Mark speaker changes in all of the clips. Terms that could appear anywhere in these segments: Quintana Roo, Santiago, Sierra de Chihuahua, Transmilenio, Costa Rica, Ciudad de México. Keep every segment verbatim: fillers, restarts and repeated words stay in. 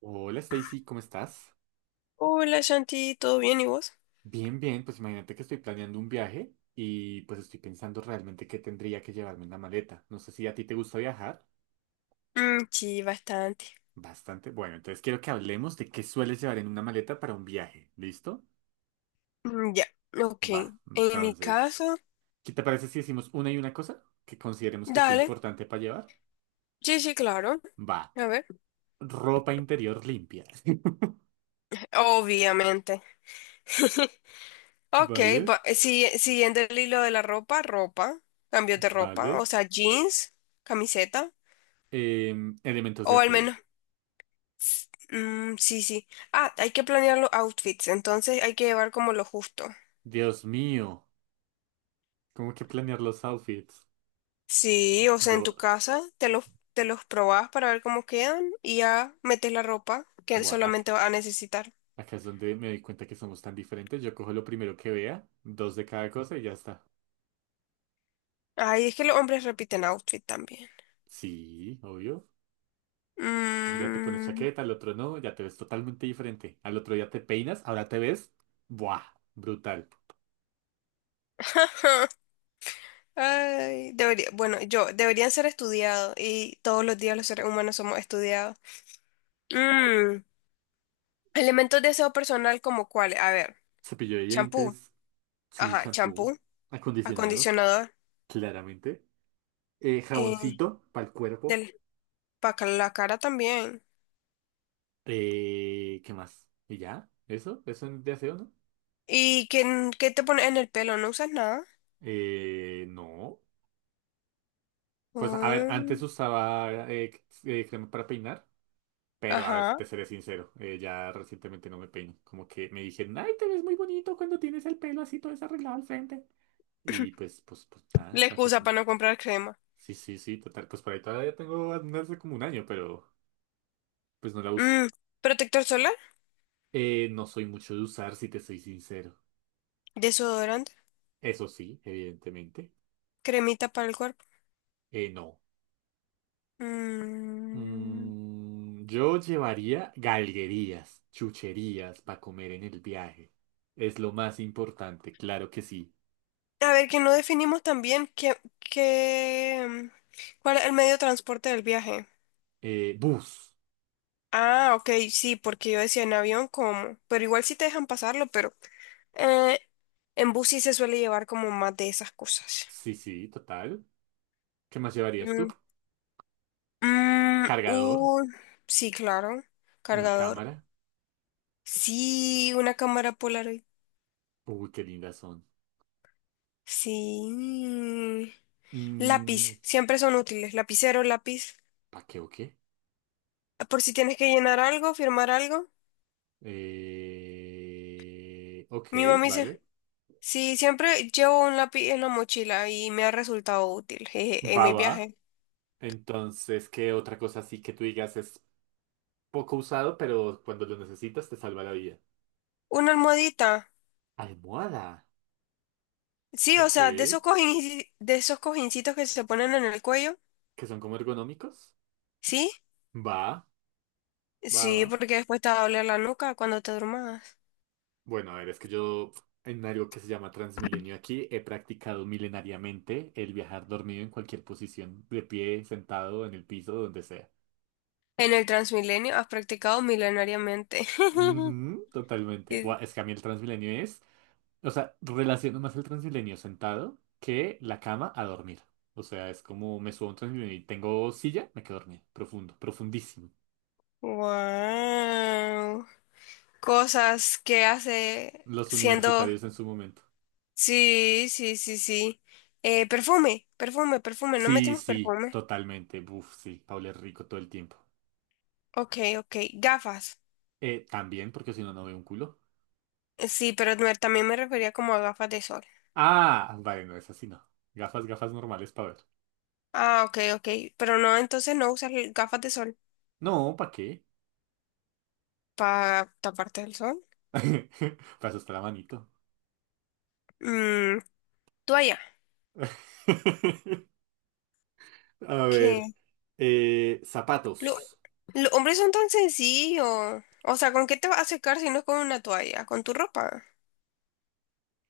Speaker 1: Hola Stacy, ¿cómo estás?
Speaker 2: Hola Shanti, ¿todo bien y vos?
Speaker 1: Bien, bien, pues imagínate que estoy planeando un viaje y pues estoy pensando realmente qué tendría que llevarme en la maleta. No sé si a ti te gusta viajar.
Speaker 2: Mm, sí, bastante.
Speaker 1: Bastante. Bueno, entonces quiero que hablemos de qué sueles llevar en una maleta para un viaje. ¿Listo?
Speaker 2: Mm, ya, ok.
Speaker 1: Va.
Speaker 2: En mi
Speaker 1: Entonces,
Speaker 2: caso,
Speaker 1: ¿qué te parece si decimos una y una cosa que consideremos que sea
Speaker 2: dale.
Speaker 1: importante para llevar?
Speaker 2: Sí, sí, claro.
Speaker 1: Va.
Speaker 2: A ver.
Speaker 1: Ropa interior limpia.
Speaker 2: Obviamente. Ok,
Speaker 1: Vale,
Speaker 2: va- eh, si- siguiendo el hilo de la ropa, ropa, cambios de ropa,
Speaker 1: vale.
Speaker 2: o sea, jeans, camiseta,
Speaker 1: Em, elementos de
Speaker 2: o al
Speaker 1: aseo.
Speaker 2: menos, s- mm, sí, sí. Ah, hay que planear los outfits, entonces hay que llevar como lo justo.
Speaker 1: Dios mío, ¿cómo que planear los outfits?
Speaker 2: Sí, o sea, en
Speaker 1: Yo,
Speaker 2: tu casa te los, te los probas para ver cómo quedan y ya metes la ropa que
Speaker 1: Buah, ac-
Speaker 2: solamente vas a necesitar.
Speaker 1: acá es donde me doy cuenta que somos tan diferentes. Yo cojo lo primero que vea, dos de cada cosa y ya está.
Speaker 2: Ay, es que los hombres repiten outfit también.
Speaker 1: Sí, obvio. Un día te pones
Speaker 2: Mm,
Speaker 1: chaqueta, al otro no, ya te ves totalmente diferente. Al otro día te peinas, ahora te ves, buah, brutal.
Speaker 2: Ay, debería, bueno, yo, deberían ser estudiados y todos los días los seres humanos somos estudiados. Mm, Elementos de aseo personal como cuáles, a ver,
Speaker 1: Cepillo de
Speaker 2: champú,
Speaker 1: dientes, sí,
Speaker 2: ajá,
Speaker 1: shampoo,
Speaker 2: champú,
Speaker 1: acondicionador,
Speaker 2: acondicionador,
Speaker 1: claramente. Eh,
Speaker 2: eh,
Speaker 1: jaboncito para el cuerpo.
Speaker 2: del, para la cara también.
Speaker 1: Eh, ¿qué más? ¿Y ya? ¿Eso? ¿Eso de aseo, no?
Speaker 2: ¿Y qué, qué te pones en el pelo? ¿No usas nada?
Speaker 1: Eh, no. Pues a ver,
Speaker 2: Mm.
Speaker 1: antes usaba eh, c- eh, crema para peinar. Pero a ver,
Speaker 2: Ajá.
Speaker 1: te seré sincero, eh, ya recientemente no me peino. Como que me dijeron, ay, te ves muy bonito cuando tienes el pelo así todo desarreglado al frente. Y pues, pues, pues nada,
Speaker 2: La
Speaker 1: me
Speaker 2: excusa
Speaker 1: acostumbré.
Speaker 2: para no comprar crema.
Speaker 1: Sí, sí, sí, total. Pues por ahí todavía tengo no hace como un año, pero pues no la uso.
Speaker 2: Mm, Protector solar,
Speaker 1: Eh, no soy mucho de usar, si te soy sincero.
Speaker 2: desodorante,
Speaker 1: Eso sí, evidentemente.
Speaker 2: cremita para el cuerpo.
Speaker 1: Eh, no.
Speaker 2: Mm.
Speaker 1: Mm, yo llevaría galguerías, chucherías para comer en el viaje. Es lo más importante, claro que sí.
Speaker 2: A ver, que no definimos también qué, qué, mm, cuál es el medio de transporte del viaje.
Speaker 1: Eh, bus.
Speaker 2: Ah, ok, sí, porque yo decía en avión como, pero igual sí te dejan pasarlo, pero eh, en bus sí se suele llevar como más de esas cosas.
Speaker 1: Sí, sí, total. ¿Qué más llevarías tú?
Speaker 2: Mm, mm,
Speaker 1: Cargador,
Speaker 2: uh, sí, claro,
Speaker 1: una
Speaker 2: cargador.
Speaker 1: cámara.
Speaker 2: Sí, una cámara polar.
Speaker 1: Uy, qué lindas son.
Speaker 2: Sí.
Speaker 1: Mm,
Speaker 2: Lápiz, siempre son útiles. Lapicero, lápiz.
Speaker 1: ¿Pa' qué o qué?
Speaker 2: Por si tienes que llenar algo, firmar algo.
Speaker 1: Eh, ok,
Speaker 2: Mi mamá dice,
Speaker 1: vale.
Speaker 2: sí, siempre llevo un lápiz en la mochila y me ha resultado útil, jeje, en
Speaker 1: Va,
Speaker 2: mi
Speaker 1: va.
Speaker 2: viaje.
Speaker 1: Entonces, ¿qué otra cosa así que tú digas es poco usado, pero cuando lo necesitas te salva la vida?
Speaker 2: Una almohadita.
Speaker 1: Almohada.
Speaker 2: Sí, o
Speaker 1: Ok.
Speaker 2: sea, de esos
Speaker 1: ¿Que
Speaker 2: cojin- de esos cojincitos que se ponen en el cuello.
Speaker 1: son como ergonómicos?
Speaker 2: ¿Sí?
Speaker 1: Va, va, va.
Speaker 2: Sí, porque después te va a doler la nuca cuando te durmas.
Speaker 1: Bueno, a ver, es que yo en algo que se llama Transmilenio aquí he practicado milenariamente el viajar dormido en cualquier posición, de pie, sentado, en el piso, donde sea.
Speaker 2: En el Transmilenio has practicado milenariamente.
Speaker 1: Ujú, totalmente. Buah, es que a mí el Transmilenio es, o sea, relaciono más el Transmilenio sentado que la cama a dormir. O sea, es como me subo a un Transmilenio y tengo silla, me quedo dormido, profundo, profundísimo.
Speaker 2: Wow. Cosas que hace
Speaker 1: Los
Speaker 2: siendo...
Speaker 1: universitarios en su momento.
Speaker 2: Sí, sí, sí, sí. Eh, perfume, perfume, perfume. No
Speaker 1: Sí,
Speaker 2: metimos
Speaker 1: sí,
Speaker 2: perfume.
Speaker 1: totalmente. Buf, sí, Paula es rico todo el tiempo.
Speaker 2: Ok, ok. Gafas.
Speaker 1: Eh, también, porque si no, no veo un culo.
Speaker 2: Sí, pero me- también me refería como a gafas de sol.
Speaker 1: Ah, vale, no es así, no. Gafas, gafas normales para ver.
Speaker 2: Ah, ok, ok. Pero no, entonces no usas l- gafas de sol
Speaker 1: No, ¿para qué?
Speaker 2: para taparte del sol.
Speaker 1: Para eso está la manito.
Speaker 2: Mm, Toalla.
Speaker 1: A
Speaker 2: ¿Qué?
Speaker 1: ver. Eh,
Speaker 2: Lo-
Speaker 1: zapatos.
Speaker 2: los hombres son tan sencillos. O sea, ¿con qué te vas a secar si no es con una toalla? Con tu ropa.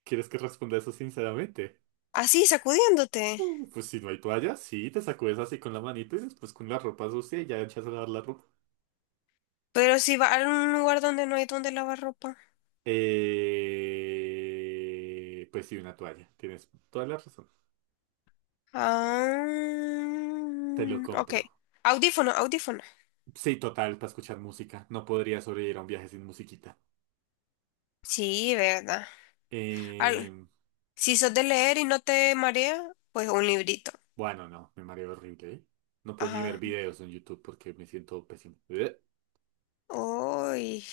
Speaker 1: ¿Quieres que responda eso sinceramente?
Speaker 2: Así, sacudiéndote.
Speaker 1: Mm, Pues si no hay toalla, sí, te sacudes así con la manito y después con la ropa sucia y ya echas a lavar la ropa.
Speaker 2: Pero si vas a un lugar donde no hay donde lavar ropa.
Speaker 1: Eh, pues sí, una toalla. Tienes toda la razón.
Speaker 2: Ah,
Speaker 1: Te lo
Speaker 2: ok.
Speaker 1: compro.
Speaker 2: Audífono, audífono.
Speaker 1: Sí, total, para escuchar música. No podría sobrevivir a un viaje sin musiquita.
Speaker 2: Sí, verdad. Al-
Speaker 1: Em,
Speaker 2: si sos de leer y no te marea, pues un librito.
Speaker 1: Bueno, no, me mareo horrible, ¿eh? No puedo ni ver
Speaker 2: Ajá.
Speaker 1: videos en YouTube porque me siento pésimo. Ugh.
Speaker 2: Uy,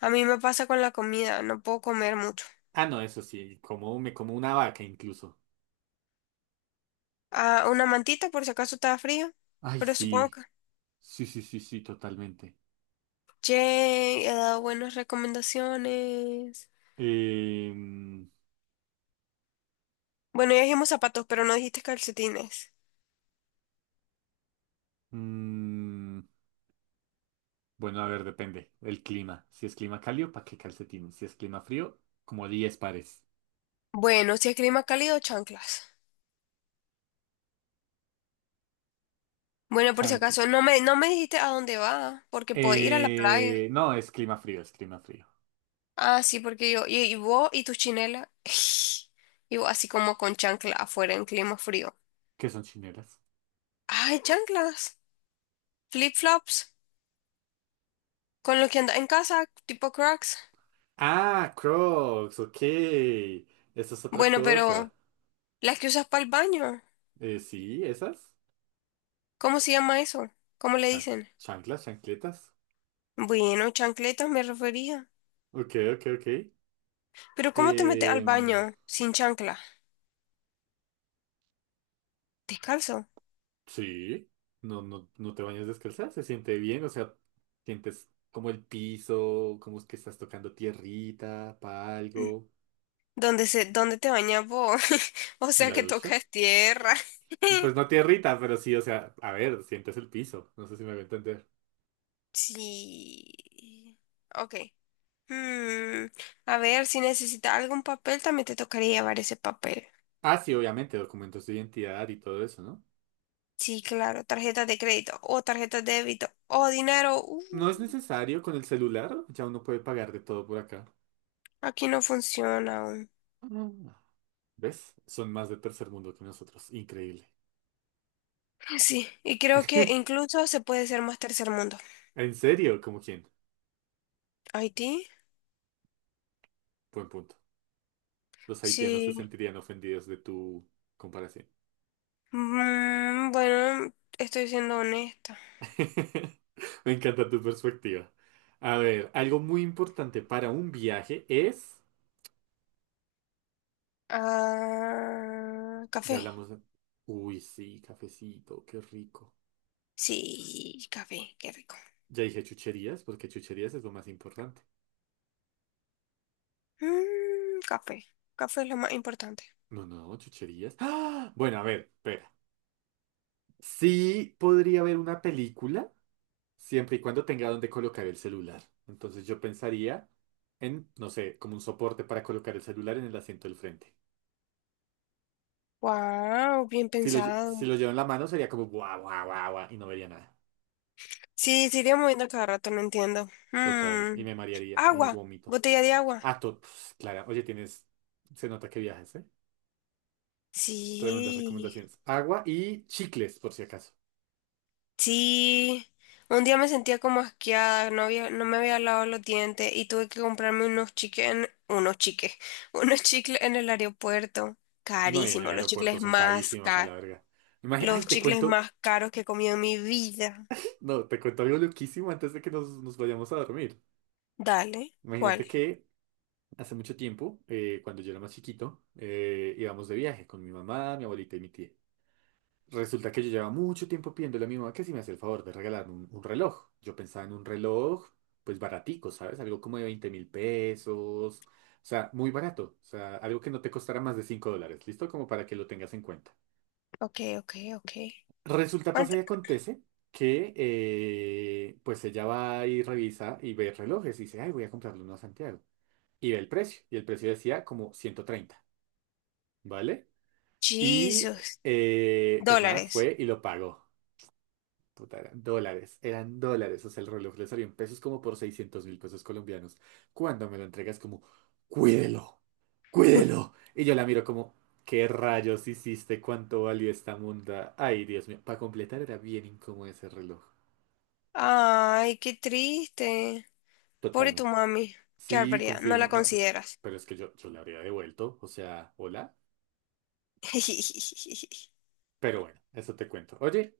Speaker 2: a mí me pasa con la comida, no puedo comer mucho.
Speaker 1: Ah, no, eso sí, como me como una vaca incluso.
Speaker 2: Ah, una mantita por si acaso está frío,
Speaker 1: Ay,
Speaker 2: pero supongo
Speaker 1: sí,
Speaker 2: que...
Speaker 1: sí, sí, sí, sí, totalmente.
Speaker 2: Che, he dado buenas recomendaciones.
Speaker 1: Em,
Speaker 2: Bueno, ya dijimos zapatos, pero no dijiste calcetines.
Speaker 1: mm, bueno, a ver, depende. El clima. Si es clima cálido, ¿para qué calcetines? Si es clima frío, como diez pares.
Speaker 2: Bueno, si es clima cálido, chanclas. Bueno, por si
Speaker 1: Chanqui.
Speaker 2: acaso, no me, no me dijiste a dónde va, porque puedo ir a la playa.
Speaker 1: Eh, no, es clima frío, es clima frío.
Speaker 2: Ah, sí, porque yo, y, y vos y tu chinela, y vos así como con chancla afuera en clima frío.
Speaker 1: ¿Qué son chineras?
Speaker 2: Ay, chanclas, flip-flops, con lo que andas en casa, tipo Crocs.
Speaker 1: Ah, Crocs, ok. Eso es otra
Speaker 2: Bueno,
Speaker 1: cosa.
Speaker 2: pero las que usas para el baño,
Speaker 1: Eh, sí, esas.
Speaker 2: ¿cómo se llama eso? ¿Cómo le
Speaker 1: Chanc-
Speaker 2: dicen?
Speaker 1: chanclas, chancletas.
Speaker 2: Bueno, chancletas me refería.
Speaker 1: Ok, ok, ok.
Speaker 2: Pero ¿cómo te metes al
Speaker 1: Em,
Speaker 2: baño sin chancla? Descalzo.
Speaker 1: sí, no, no, no te bañas descalza, se siente bien, o sea, sientes como el piso, como es que estás tocando tierrita para
Speaker 2: Mm,
Speaker 1: algo
Speaker 2: ¿Dónde se, dónde te bañas vos? O
Speaker 1: en
Speaker 2: sea
Speaker 1: la
Speaker 2: que
Speaker 1: ducha.
Speaker 2: tocas tierra.
Speaker 1: Pues no tierrita, pero sí, o sea, a ver, sientes el piso, no sé si me voy a entender.
Speaker 2: Sí. Ok. Mm, a ver, si necesita algún papel, también te tocaría llevar ese papel.
Speaker 1: Ah, sí, obviamente, documentos de identidad y todo eso, ¿no?
Speaker 2: Sí, claro, tarjeta de crédito o tarjeta de débito o dinero. Uh,
Speaker 1: No es necesario con el celular, ya uno puede pagar de todo por acá.
Speaker 2: aquí no funciona aún.
Speaker 1: Ah. ¿Ves? Son más de tercer mundo que nosotros, increíble.
Speaker 2: Sí, y creo que incluso se puede ser más tercer mundo.
Speaker 1: ¿En serio? ¿Cómo quién?
Speaker 2: Haití,
Speaker 1: Buen punto. Los haitianos se
Speaker 2: sí.
Speaker 1: sentirían ofendidos de tu comparación.
Speaker 2: Mm, bueno, estoy siendo honesta.
Speaker 1: Me encanta tu perspectiva. A ver, algo muy importante para un viaje es...
Speaker 2: Ah,
Speaker 1: Ya
Speaker 2: café.
Speaker 1: hablamos... de- Uy, sí, cafecito, qué rico.
Speaker 2: Sí, café, qué rico.
Speaker 1: Ya dije chucherías, porque chucherías es lo más importante.
Speaker 2: Mm, café. Café es lo más importante.
Speaker 1: No, no, chucherías. ¡Ah! Bueno, a ver, espera. Sí podría haber una película. Siempre y cuando tenga donde colocar el celular. Entonces yo pensaría en, no sé, como un soporte para colocar el celular en el asiento del frente.
Speaker 2: Wow, bien
Speaker 1: Si lo, lle- si
Speaker 2: pensado.
Speaker 1: lo llevo en la mano sería como guau, guau, guau, guau, y no vería nada.
Speaker 2: Sí, se iría moviendo cada rato, no entiendo.
Speaker 1: Total. Y
Speaker 2: Mm.
Speaker 1: me marearía y me
Speaker 2: Agua,
Speaker 1: vomito.
Speaker 2: botella de agua.
Speaker 1: Ah, to- pf, Clara, oye, tienes. Se nota que viajas, ¿eh? Tremendas
Speaker 2: Sí,
Speaker 1: recomendaciones. Agua y chicles, por si acaso.
Speaker 2: sí. Un día me sentía como asqueada, no había, no me había lavado los dientes y tuve que comprarme unos chiques, en- unos chiques, unos chicles en el aeropuerto.
Speaker 1: No, y en el
Speaker 2: Carísimo, los
Speaker 1: aeropuerto
Speaker 2: chicles
Speaker 1: son
Speaker 2: más
Speaker 1: carísimos a
Speaker 2: caros,
Speaker 1: la verga. Imagínate, ay,
Speaker 2: los
Speaker 1: te
Speaker 2: chicles
Speaker 1: cuento.
Speaker 2: más caros que he comido en mi vida.
Speaker 1: No, te cuento algo loquísimo antes de que nos, nos vayamos a dormir.
Speaker 2: Dale, ¿cuál?
Speaker 1: Imagínate que hace mucho tiempo, eh, cuando yo era más chiquito, eh, íbamos de viaje con mi mamá, mi abuelita y mi tía. Resulta que yo llevaba mucho tiempo pidiéndole a mi mamá que si me hacía el favor de regalarme un, un reloj. Yo pensaba en un reloj, pues baratico, ¿sabes? Algo como de veinte mil pesos. O sea, muy barato. O sea, algo que no te costara más de cinco dólares. ¿Listo? Como para que lo tengas en cuenta.
Speaker 2: Ok, ok, ok.
Speaker 1: Resulta, pasa
Speaker 2: ¿Cuánto?
Speaker 1: y acontece que eh, pues ella va y revisa y ve relojes y dice, ay, voy a comprarle uno a Santiago. Y ve el precio. Y el precio decía como ciento treinta. ¿Vale? Y
Speaker 2: Jesus,
Speaker 1: eh, pues nada,
Speaker 2: dólares.
Speaker 1: fue y lo pagó. Puta, eran dólares, eran dólares. O sea, el reloj le salió en pesos como por seiscientos mil pesos colombianos. Cuando me lo entregas como, cuídelo, cuídelo. Y yo la miro como, ¿qué rayos hiciste? ¿Cuánto valió esta munda? Ay, Dios mío. Para completar era bien incómodo ese reloj.
Speaker 2: Ay, qué triste. Pobre tu
Speaker 1: Totalmente.
Speaker 2: mami. Qué
Speaker 1: Sí,
Speaker 2: barbaridad. No la
Speaker 1: confirmo. No,
Speaker 2: consideras.
Speaker 1: pero es que yo, yo le habría devuelto. O sea, hola. Pero bueno, eso te cuento. Oye.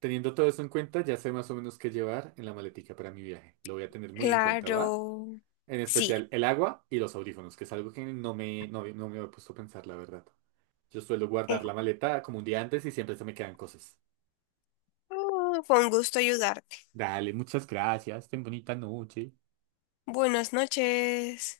Speaker 1: Teniendo todo eso en cuenta, ya sé más o menos qué llevar en la maletica para mi viaje. Lo voy a tener muy en cuenta, ¿va?
Speaker 2: Claro.
Speaker 1: En
Speaker 2: Sí.
Speaker 1: especial el agua y los audífonos, que es algo que no me, no, no me había puesto a pensar, la verdad. Yo suelo
Speaker 2: Eh,
Speaker 1: guardar la maleta como un día antes y siempre se me quedan cosas.
Speaker 2: ah, fue un gusto ayudarte.
Speaker 1: Dale, muchas gracias. Ten bonita noche.
Speaker 2: Buenas noches.